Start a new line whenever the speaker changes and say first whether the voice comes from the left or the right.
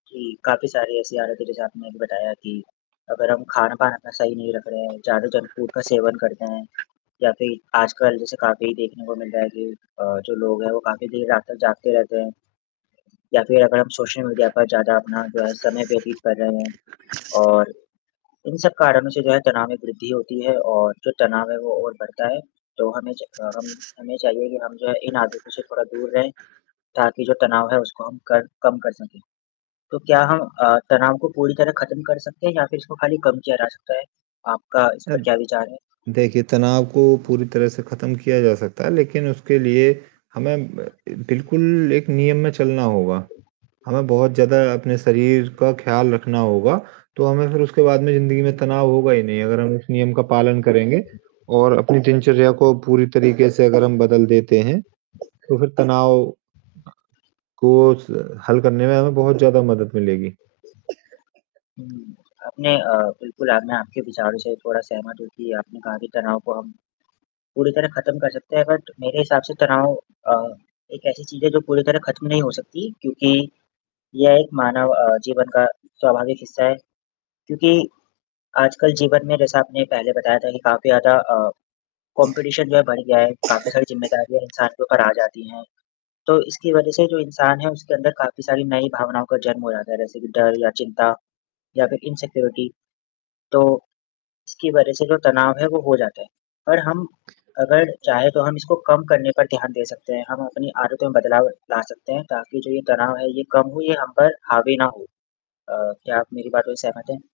left: जी, काफ़ी सारी ऐसी आदतें जैसे आपने अभी बताया कि अगर हम खान-पान अपना सही नहीं रख रहे हैं, ज़्यादा जंक फूड का सेवन करते हैं या फिर आजकल जैसे काफ़ी देखने को मिल रहा है कि अ, जो लोग हैं वो काफ़ी देर रात तक जागते रहते हैं या फिर अगर हम सोशल मीडिया पर ज़्यादा अपना जो है समय व्यतीत कर रहे हैं और इन सब कारणों से जो है तनाव में वृद्धि होती है और जो तनाव है वो और बढ़ता है, तो हमें च क हम हमें चाहिए कि हम जो है इन आदतों से थोड़ा दूर रहें ताकि जो तनाव है उसको हम कर कम कर सकें तो क्या हम अ, तनाव को पूरी तरह ख़त्म कर सकते हैं या फिर इसको खाली कम किया जा सकता है, आपका इस पर
right: अद
left: क्या विचार है?
right: देखिए, तनाव को पूरी तरह से ख़त्म किया जा सकता है, लेकिन उसके लिए हमें ब ए बिल्कुल एक नियम में चलना होगा, हमें बहुत ज़्यादा अपने शरीर का ख़्याल रखना होगा तो हमें फिर उसके बाद में ज़िंदगी में तनाव होगा ही नहीं अगर हम उस नियम का पालन करेंगे और अपनी दिनचर्या को पूरी तरीक़े से अगर हम बदल देते हैं तो फिर तनाव ब को स हल करने में हमें बहुत ज़्यादा मदद मिलेगी।
left: हुँ, आपने अ, बिल्कुल अब मैं आपके विचारों से थोड़ा सहमत हूँ कि आपने कहा कि तनाव को हम पूरी तरह ख़त्म कर सकते हैं बट मेरे हिसाब से तनाव अ, एक ऐसी चीज़ है जो पूरी तरह ख़त्म नहीं हो सकती क्योंकि ये एक मानव अ, जीवन का स्वाभाविक हिस्सा है क्योंकि आजकल जीवन में जैसा आपने पहले बताया था कि काफ़ी ज़्यादा अ, कॉम्पिटिशन जो है बड़ गया है, काफ़ी सारी ज़िम्मेदारियाँ इंसान के ऊपर जाती हैं, तो इसकी वजह से जो इंसान है उसके अंदर काफ़ी सारी नई भावनाओं का जन्म हो जाता है जैसे कि डर या चिंता या फिर इनसेक्यूरिटी तो इसकी वजह से जो तनाव है वो हो जाता है, पर हम अगर चाहे तो हम इसको कम करने पर ध्यान दे सकते हैं, हम अपनी आदतों में बदलाव ला सकते हैं ताकि जो ये तनाव है ये कम हो ये हम पर हावी ना हो। अ, क्या आप मेरी बातों से सहमत हैं?